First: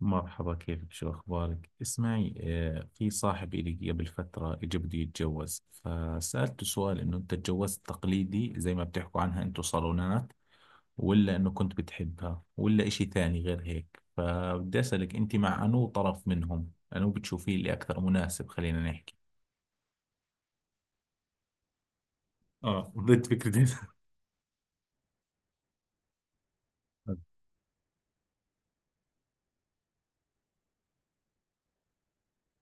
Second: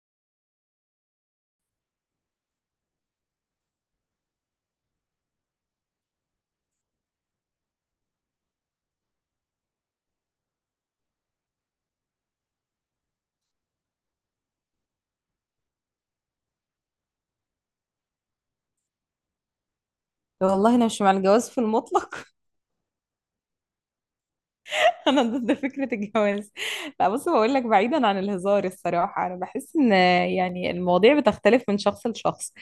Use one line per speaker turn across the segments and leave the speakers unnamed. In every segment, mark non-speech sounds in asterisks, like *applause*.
مرحبا، كيفك؟ شو أخبارك؟ اسمعي، في صاحب إلي قبل فترة إجا بده يتجوز، فسألته سؤال إنه أنت تجوزت تقليدي زي ما بتحكوا عنها أنتوا، صالونات، ولا إنه كنت بتحبها، ولا إشي ثاني غير هيك. فبدي أسألك أنت مع أنو طرف منهم أنو بتشوفيه اللي أكثر مناسب، خلينا نحكي.
والله انا مش مع الجواز في المطلق.
اه، ضد فكرة *laughs*
*laughs* انا ضد فكره الجواز. لا بص بقول لك، بعيدا عن الهزار الصراحه انا بحس ان يعني المواضيع بتختلف من شخص لشخص.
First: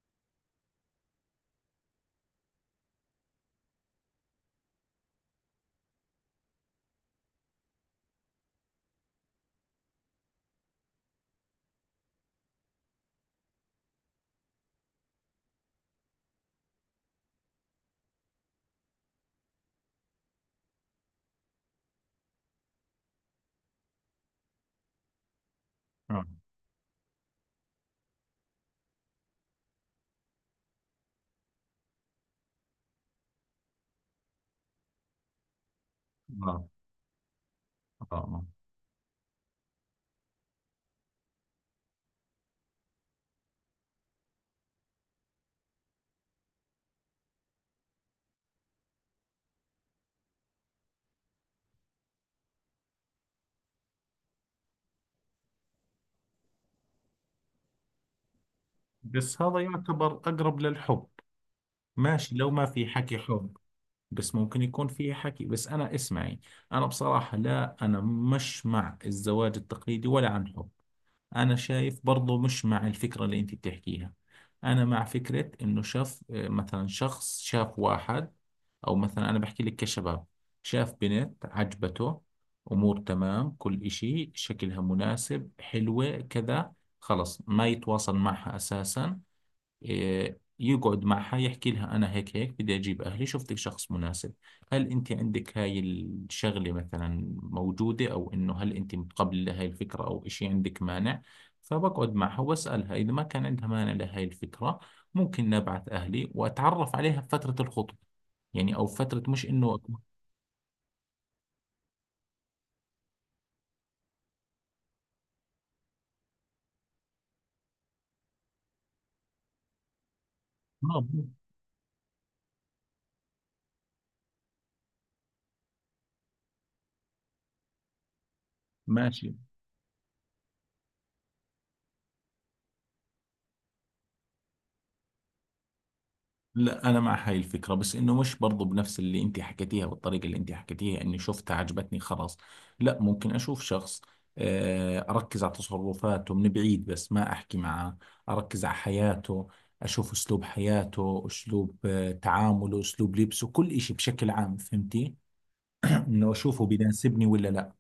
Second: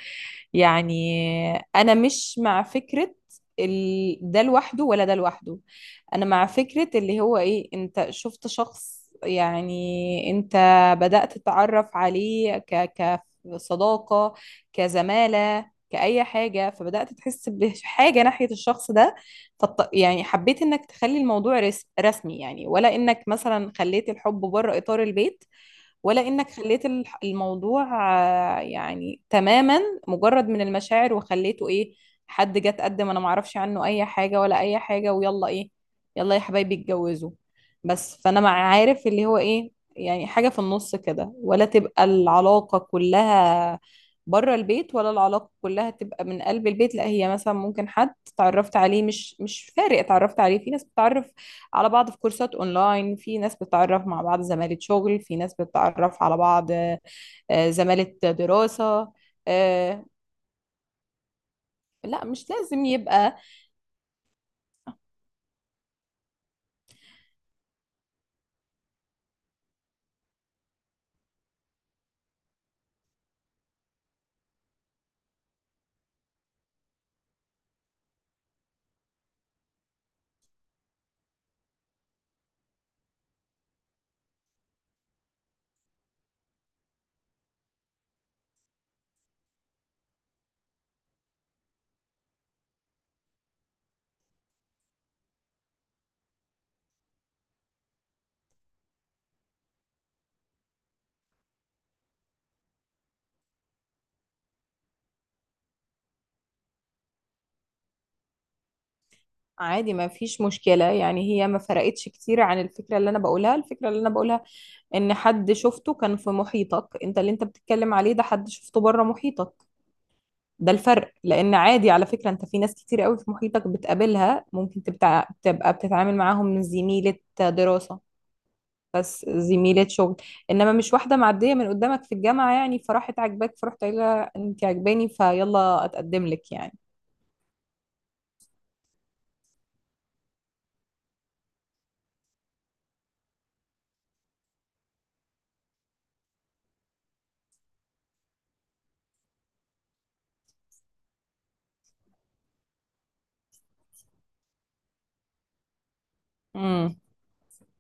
يعني انا مش مع فكره ده لوحده ولا ده لوحده. انا مع فكره اللي هو ايه، انت شفت شخص، يعني انت بدات تتعرف عليه كصداقه، كزماله، كأي حاجة، فبدأت تحس بحاجة ناحية الشخص ده. يعني حبيت انك تخلي الموضوع رسمي يعني، ولا انك مثلا خليت الحب بره اطار البيت، ولا
آه.
انك خليت الموضوع يعني تماما مجرد من المشاعر، وخليته ايه، حد جه اتقدم، انا معرفش عنه اي حاجة ولا اي حاجة، ويلا ايه، يلا يا
آه.
حبايبي اتجوزوا.
آه.
بس فانا
آه.
مع عارف اللي هو ايه، يعني حاجة في النص كده، ولا تبقى العلاقة كلها بره البيت، ولا العلاقة كلها تبقى من قلب البيت. لا هي مثلا ممكن حد اتعرفت عليه، مش فارق اتعرفت عليه. في ناس بتتعرف على بعض في كورسات اونلاين، في ناس بتتعرف مع بعض زمالة شغل، في ناس بتتعرف على بعض زمالة دراسة.
بس هذا
آه،
يعتبر أقرب للحب،
لا
ماشي لو
مش
ما
لازم
في حكي
يبقى
حب. بس ممكن يكون فيه حكي. بس أنا اسمعي، أنا بصراحة لا أنا مش مع الزواج التقليدي ولا عن حب. أنا شايف برضو مش مع الفكرة اللي أنت بتحكيها. أنا مع فكرة إنه شاف، مثلا شخص شاف واحد، أو مثلا أنا بحكي لك كشباب، شاف بنت عجبته، أمور تمام، كل إشي شكلها مناسب، حلوة كذا. خلص، ما يتواصل معها أساسا. يقعد معها يحكي لها أنا هيك هيك بدي أجيب أهلي، شفتك شخص مناسب، هل أنت عندك هاي الشغلة مثلا موجودة، أو إنه هل أنت متقبلة لهاي الفكرة، أو إشي عندك مانع. فبقعد معها وأسألها إذا ما كان عندها مانع لهاي الفكرة، ممكن نبعث أهلي وأتعرف عليها بفترة الخطوة، يعني أو فترة مش إنه
عادي،
أكون،
ما فيش مشكلة. يعني هي ما فرقتش كتير عن الفكرة اللي انا بقولها. الفكرة اللي انا بقولها ان حد شفته كان في محيطك انت، اللي انت بتتكلم عليه ده حد شفته بره محيطك، ده
آه،
الفرق. لان عادي على فكرة، انت في ناس كتير قوي في محيطك بتقابلها، ممكن تبقى بتتعامل معاهم من زميلة دراسة،
ماشي.
زميلات شغل. انما مش واحده معديه من قدامك في الجامعه يعني، فراحت عاجباك، فرحت قايله انت عاجباني فيلا اتقدم لك يعني.
لا، انا مع هاي الفكره، بس انه مش برضو بنفس اللي انت حكيتيها، والطريقه اللي انت حكيتيها اني شفتها عجبتني خلاص، لا. ممكن اشوف شخص، اركز على تصرفاته من بعيد بس ما احكي معه، اركز على حياته، اشوف اسلوب حياته، اسلوب تعامله، اسلوب لبسه، كل اشي بشكل عام، فهمتي؟ *clears throat* انه اشوفه
امم
بيناسبني ولا لا.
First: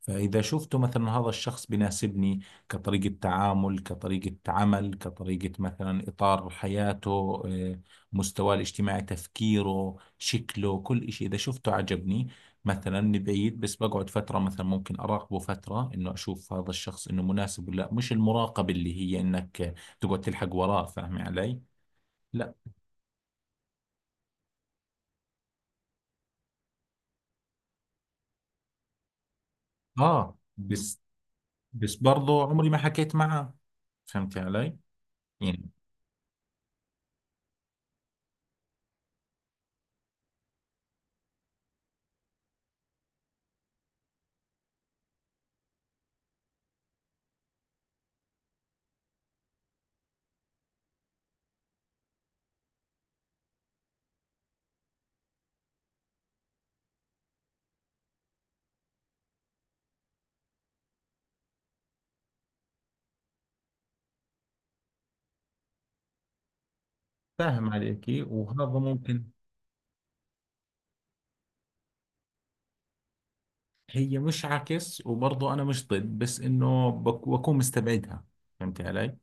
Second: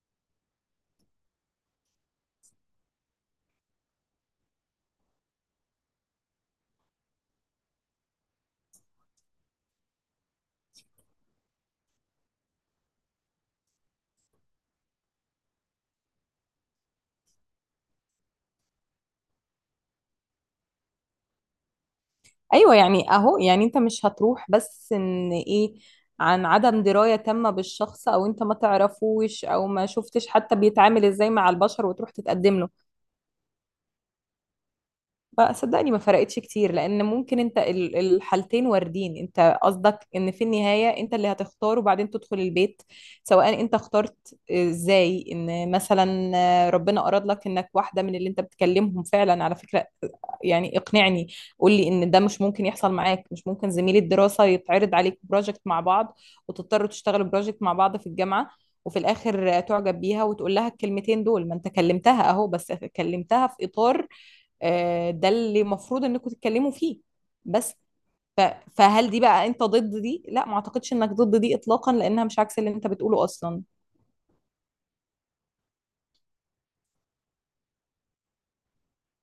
فإذا شفت مثلا هذا الشخص بيناسبني، كطريقة تعامل، كطريقة عمل، كطريقة مثلا إطار حياته، مستواه الاجتماعي، تفكيره، شكله، كل إشي، إذا شفته عجبني مثلا من بعيد. بس بقعد فترة مثلا، ممكن أراقبه فترة إنه أشوف هذا الشخص إنه مناسب ولا لا. مش المراقبة اللي هي إنك تقعد تلحق وراه، فاهمي علي؟ لا.
ايوه يعني، اهو يعني، انت مش هتروح بس ان ايه، عن عدم درايه تامه بالشخص، او انت ما تعرفوش، او ما شفتش
آه،
حتى
بس،
بيتعامل ازاي مع البشر،
بس
وتروح
برضه
تتقدم له.
عمري ما حكيت معه، فهمتي علي؟
بقى
يعني
صدقني ما فرقتش كتير، لان ممكن انت الحالتين واردين. انت قصدك ان في النهاية انت اللي هتختار وبعدين تدخل البيت، سواء انت اخترت ازاي. ان مثلا ربنا اراد لك انك واحدة من اللي انت بتكلمهم فعلا على فكرة، يعني اقنعني، قول لي ان ده مش ممكن يحصل معاك. مش ممكن زميل الدراسة يتعرض عليك بروجكت مع بعض، وتضطروا تشتغلوا بروجكت مع بعض في الجامعة، وفي الاخر تعجب بيها وتقول لها الكلمتين دول؟ ما انت كلمتها اهو، بس كلمتها في اطار ده اللي المفروض انكم تتكلموا فيه.
فاهم
بس
عليكي،
ف-
وهذا
فهل دي
ممكن.
بقى انت ضد دي؟ لا ما اعتقدش انك ضد دي اطلاقا، لانها مش عكس اللي انت بتقوله اصلا.
هي مش عكس، وبرضه انا مش ضد، بس انه بكون مستبعدها، فهمت علي.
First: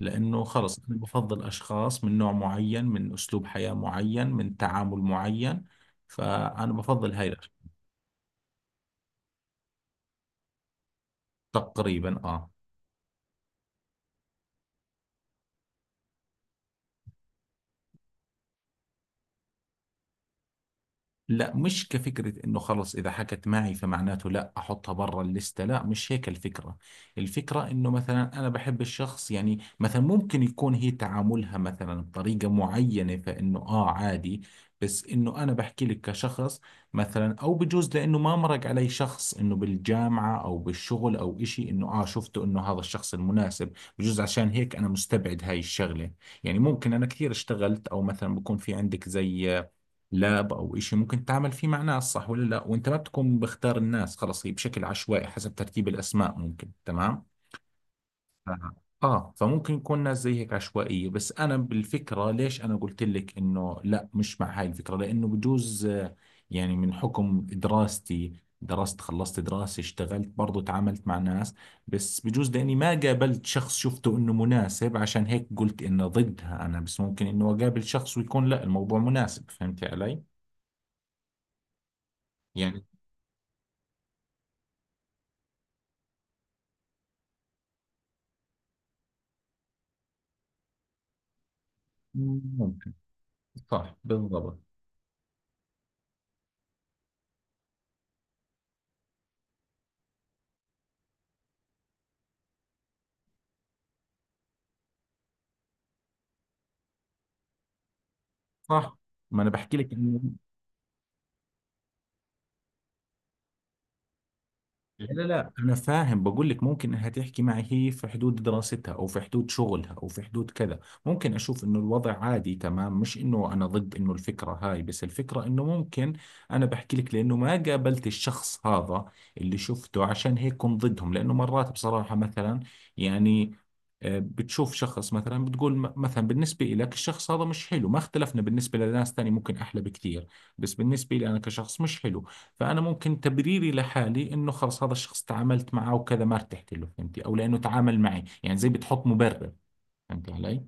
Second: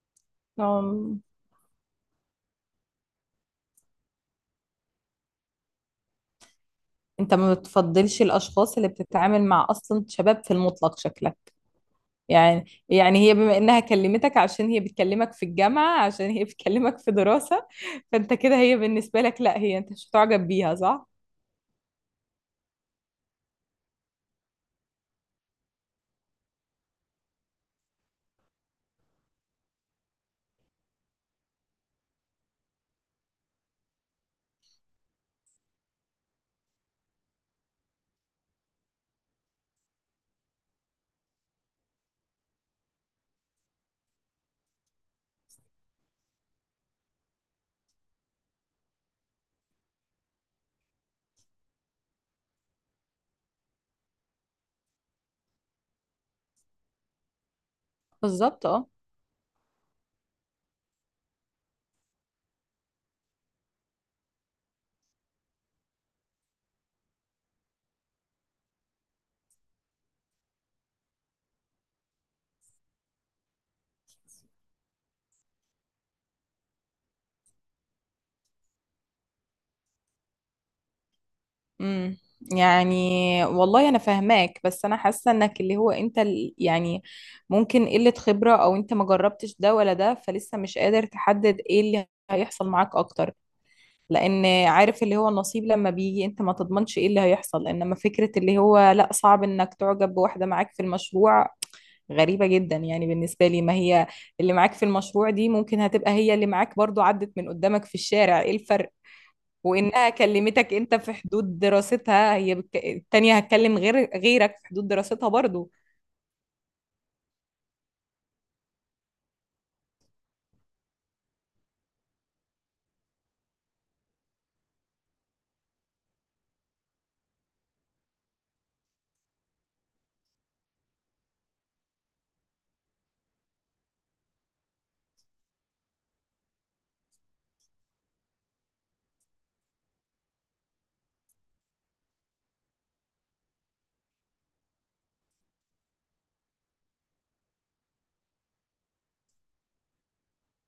لانه خلص انا
أم،
بفضل اشخاص من نوع معين، من اسلوب حياة معين، من تعامل معين، فانا بفضل هاي
انت
الأشخاص.
ما بتفضلش الاشخاص اللي بتتعامل مع، اصلا شباب في المطلق شكلك.
تقريبا اه.
يعني يعني هي بما انها كلمتك عشان هي بتكلمك في الجامعة، عشان هي بتكلمك في دراسة، فانت كده هي بالنسبة لك لا، هي انت مش هتعجب بيها صح؟
لا، مش كفكرة انه خلص اذا حكت معي فمعناته لا احطها برا الليستة، لا مش هيك الفكرة. الفكرة انه مثلا انا بحب الشخص، يعني مثلا ممكن يكون هي تعاملها مثلا بطريقة معينة، فانه اه عادي. بس انه انا بحكي لك كشخص، مثلا او بجوز لانه ما مرق علي شخص انه بالجامعة او بالشغل او اشي انه اه شفته انه هذا الشخص المناسب. بجوز عشان هيك انا مستبعد هاي الشغلة، يعني ممكن انا كثير اشتغلت، او مثلا بكون في عندك زي لاب او إشي ممكن تتعامل فيه مع ناس، صح ولا لا؟ وانت ما بتكون بختار الناس، خلص هي بشكل عشوائي حسب ترتيب الاسماء، ممكن، تمام.
بالظبط
آه.
اه.
اه، فممكن يكون ناس زي هيك عشوائية. بس انا بالفكرة، ليش انا قلت لك انه لا مش مع هاي الفكرة، لانه بجوز يعني من حكم دراستي، درست، خلصت دراسة، اشتغلت، برضو تعاملت مع ناس، بس بجوز لاني ما قابلت شخص شفته انه مناسب، عشان هيك قلت انه ضدها انا. بس ممكن انه اقابل شخص ويكون لا الموضوع مناسب، فهمتي علي؟
امم
يعني
يعني والله انا فاهماك، بس انا حاسه انك اللي هو انت يعني ممكن قله خبره، او انت ما جربتش ده ولا ده، فلسه مش قادر تحدد ايه اللي هيحصل
ممكن.
معاك اكتر.
صح
لان
بالضبط.
عارف اللي هو النصيب لما بيجي انت ما تضمنش ايه اللي هيحصل، انما فكره اللي هو لا صعب انك تعجب بواحده معاك في المشروع، غريبه جدا يعني بالنسبه لي. ما هي اللي معاك في المشروع دي ممكن هتبقى هي اللي معاك برضو عدت من قدامك في الشارع، ايه الفرق؟
صح، ما انا بحكي لك
وانها
انه.
كلمتك انت في حدود دراستها، هي التانية هتكلم غير غيرك في حدود
لا لا
دراستها
لا،
برضو.
انا فاهم، بقول لك ممكن انها تحكي معي هي في حدود دراستها، او في حدود شغلها، او في حدود كذا. ممكن اشوف انه الوضع عادي تمام، مش انه انا ضد انه الفكرة هاي. بس الفكرة انه ممكن انا بحكي لك لانه ما قابلت الشخص هذا اللي شفته، عشان هيك كنت ضدهم. لانه مرات بصراحة مثلا، يعني، بتشوف شخص مثلا بتقول مثلا بالنسبة لك الشخص هذا مش حلو، ما اختلفنا، بالنسبة لناس تاني ممكن أحلى بكثير. بس بالنسبة لي أنا كشخص مش حلو. فأنا ممكن تبريري لحالي إنه خلص هذا الشخص تعاملت معه وكذا ما ارتحت له، فهمتي؟ أو لأنه تعامل معي، يعني زي بتحط مبرر، فهمتي علي؟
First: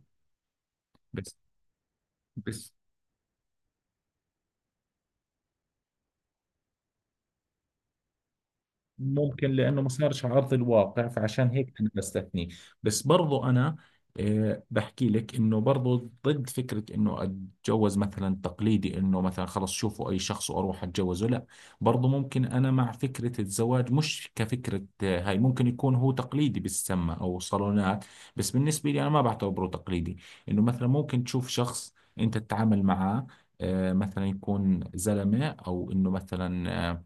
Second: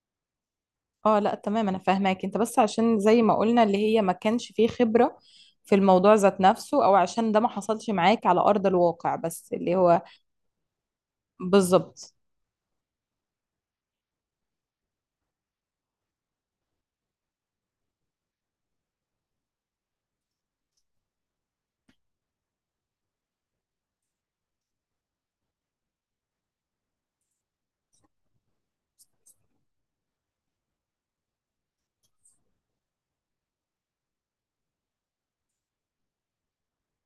اه
بس،
لا تمام انا فاهماك انت، بس
بس
عشان زي ما قلنا اللي هي ما كانش فيه خبرة في الموضوع ذات نفسه، او عشان ده ما حصلش معاك على ارض الواقع، بس
ممكن
اللي
لأنه ما
هو
صارش على أرض الواقع، فعشان هيك أنا
بالظبط.
بستثنيه. بس برضو أنا، بحكي لك إنه برضو ضد فكرة إنه أتجوز مثلا تقليدي، إنه مثلا خلص شوفوا أي شخص وأروح أتجوزه، لا. برضو ممكن أنا مع فكرة الزواج، مش كفكرة، هاي ممكن يكون هو تقليدي بالسمة أو صالونات، بس بالنسبة لي أنا ما بعتبره تقليدي. إنه مثلا ممكن تشوف شخص أنت تتعامل معاه، مثلا يكون زلمة، أو إنه مثلا،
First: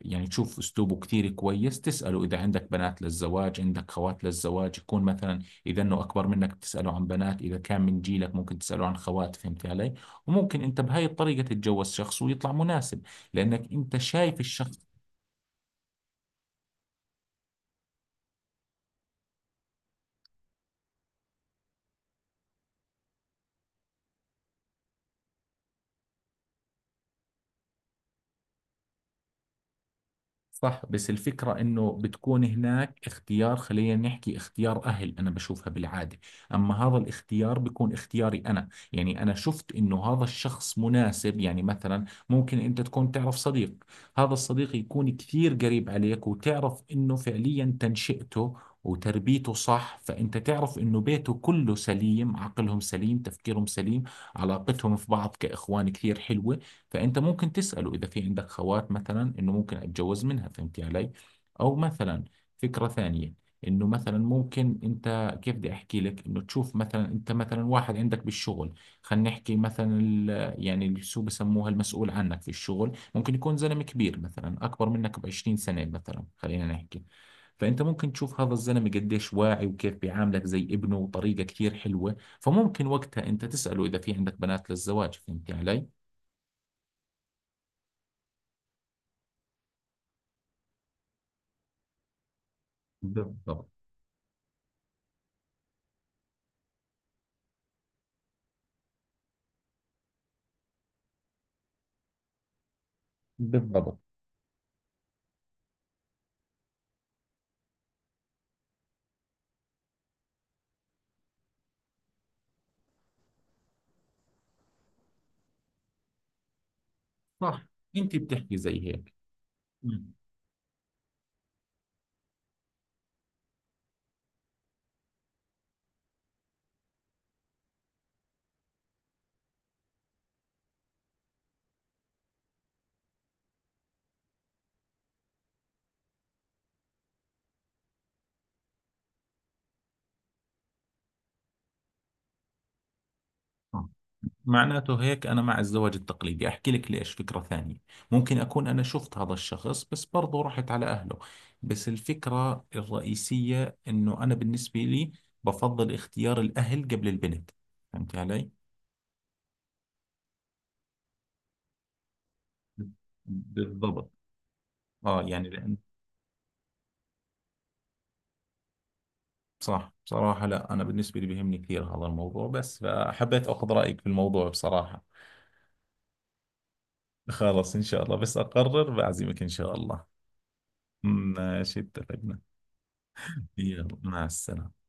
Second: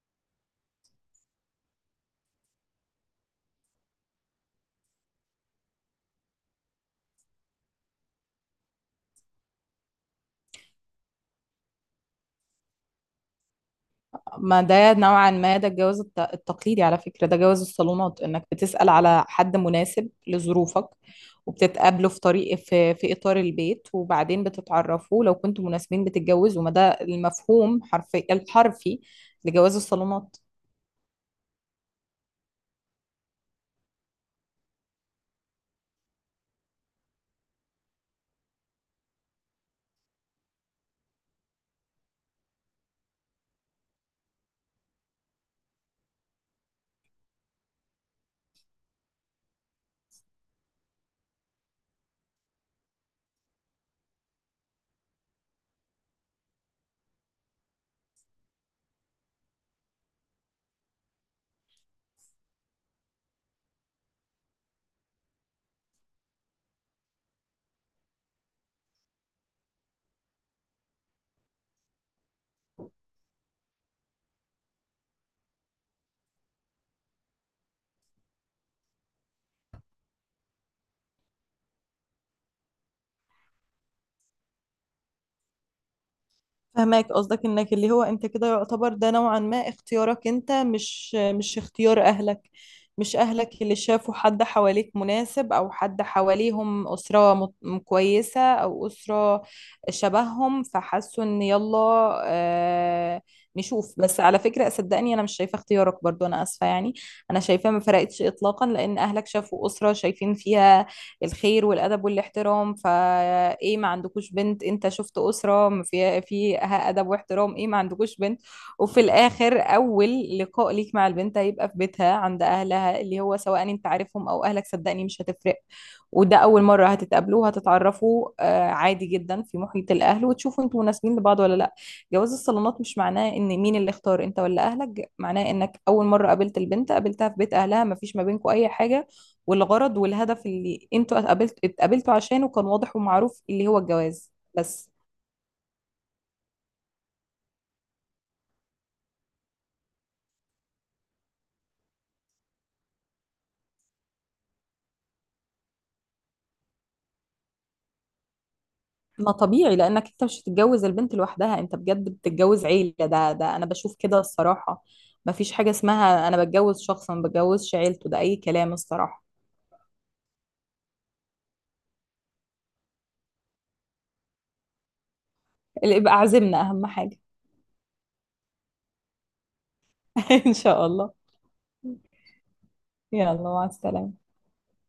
يعني تشوف اسلوبه كتير كويس، تسأله اذا عندك بنات للزواج، عندك خوات للزواج، يكون مثلا اذا انه اكبر منك بتسأله عن بنات، اذا كان من جيلك ممكن تسأله عن خوات، فهمت علي. وممكن انت بهاي الطريقة تتجوز شخص ويطلع مناسب، لانك انت شايف
ما
الشخص.
ده نوعا ما ده الجواز التقليدي على فكرة، ده جواز الصالونات، انك بتسأل على حد مناسب لظروفك، وبتتقابلوا في طريق، في إطار البيت، وبعدين بتتعرفوا لو كنتوا مناسبين بتتجوزوا. ما ده المفهوم حرفي الحرفي لجواز الصالونات.
صح، بس الفكرة إنه بتكون هناك اختيار، خلينا نحكي اختيار أهل، أنا بشوفها بالعادة. أما هذا الاختيار بيكون اختياري أنا، يعني أنا شفت إنه هذا الشخص مناسب. يعني مثلا ممكن أنت تكون تعرف صديق، هذا الصديق يكون كثير قريب عليك، وتعرف إنه فعليا تنشئته وتربيته صح، فأنت تعرف إنه بيته كله سليم، عقلهم سليم، تفكيرهم سليم، علاقتهم في بعض كإخوان كثير حلوة، فانت ممكن تساله اذا في عندك خوات مثلا انه ممكن اتجوز منها، فهمتي علي. او مثلا فكره ثانيه، انه مثلا ممكن انت، كيف بدي احكي لك، انه تشوف مثلا انت مثلا واحد عندك بالشغل، خلينا نحكي مثلا يعني اللي شو بسموها، المسؤول عنك في الشغل، ممكن يكون زلمه كبير، مثلا اكبر منك ب 20 سنه مثلا، خلينا نحكي. فانت ممكن تشوف هذا الزلمه قديش واعي، وكيف بيعاملك زي ابنه، وطريقه كثير حلوه، فممكن وقتها انت تساله اذا في عندك بنات للزواج، فهمتي علي.
فهماك قصدك، انك اللي هو انت كده يعتبر ده نوعا ما اختيارك انت، مش اختيار اهلك، مش اهلك
بالضبط.
اللي شافوا حد حواليك مناسب، او حد حواليهم اسرة كويسة، او اسرة شبههم، فحسوا ان يلا آه نشوف.
بالضبط.
بس على فكرة صدقني انا مش شايفة اختيارك برضو، انا اسفة يعني. انا شايفة ما فرقتش اطلاقا، لان اهلك شافوا اسرة شايفين فيها الخير والادب والاحترام فايه، ما عندكوش بنت؟ انت شفت اسره ما في فيها ادب واحترام
صح،
ايه، ما
انت
عندكوش بنت؟
بتحكي زي
وفي
هيك.
الاخر
مم.
اول لقاء ليك مع البنت هيبقى في بيتها عند اهلها، اللي هو سواء انت عارفهم او اهلك صدقني مش هتفرق. وده اول مره هتتقابلوا، هتتعرفوا عادي جدا في محيط الاهل، وتشوفوا انتوا مناسبين لبعض ولا لا. جواز الصالونات مش معناه ان مين اللي اختار، انت ولا اهلك، معناه انك اول مره قابلت البنت قابلتها في بيت اهلها، مفيش ما بينكوا اي حاجه، والغرض والهدف اللي انتوا اتقابلتوا عشانه كان واضح ومعروف اللي هو
آه.
الجواز بس.
معناته هيك انا مع الزواج التقليدي، احكي لك ليش. فكرة ثانية، ممكن اكون انا شفت هذا الشخص، بس برضه رحت على اهله. بس الفكرة الرئيسية انه انا بالنسبة لي بفضل اختيار الاهل قبل البنت، فهمت علي.
ما طبيعي، لانك انت مش هتتجوز البنت لوحدها، انت بجد بتتجوز عيلة، ده انا بشوف
بالضبط.
كده الصراحة.
اه،
ما
يعني
فيش حاجة
لان.
اسمها انا بتجوز شخص ما بتجوزش عيلته، ده اي كلام الصراحة.
صح، بصراحة لا، انا بالنسبة لي بيهمني كثير هذا الموضوع، بس فحبيت اخذ رأيك في الموضوع بصراحة.
اللي يبقى عزمنا اهم حاجة.
خلاص، ان شاء الله بس اقرر بعزمك ان شاء الله.
*laughs* ان شاء الله.
ماشي، اتفقنا.
يلا مع
يلا، مع
السلامة.
السلامة.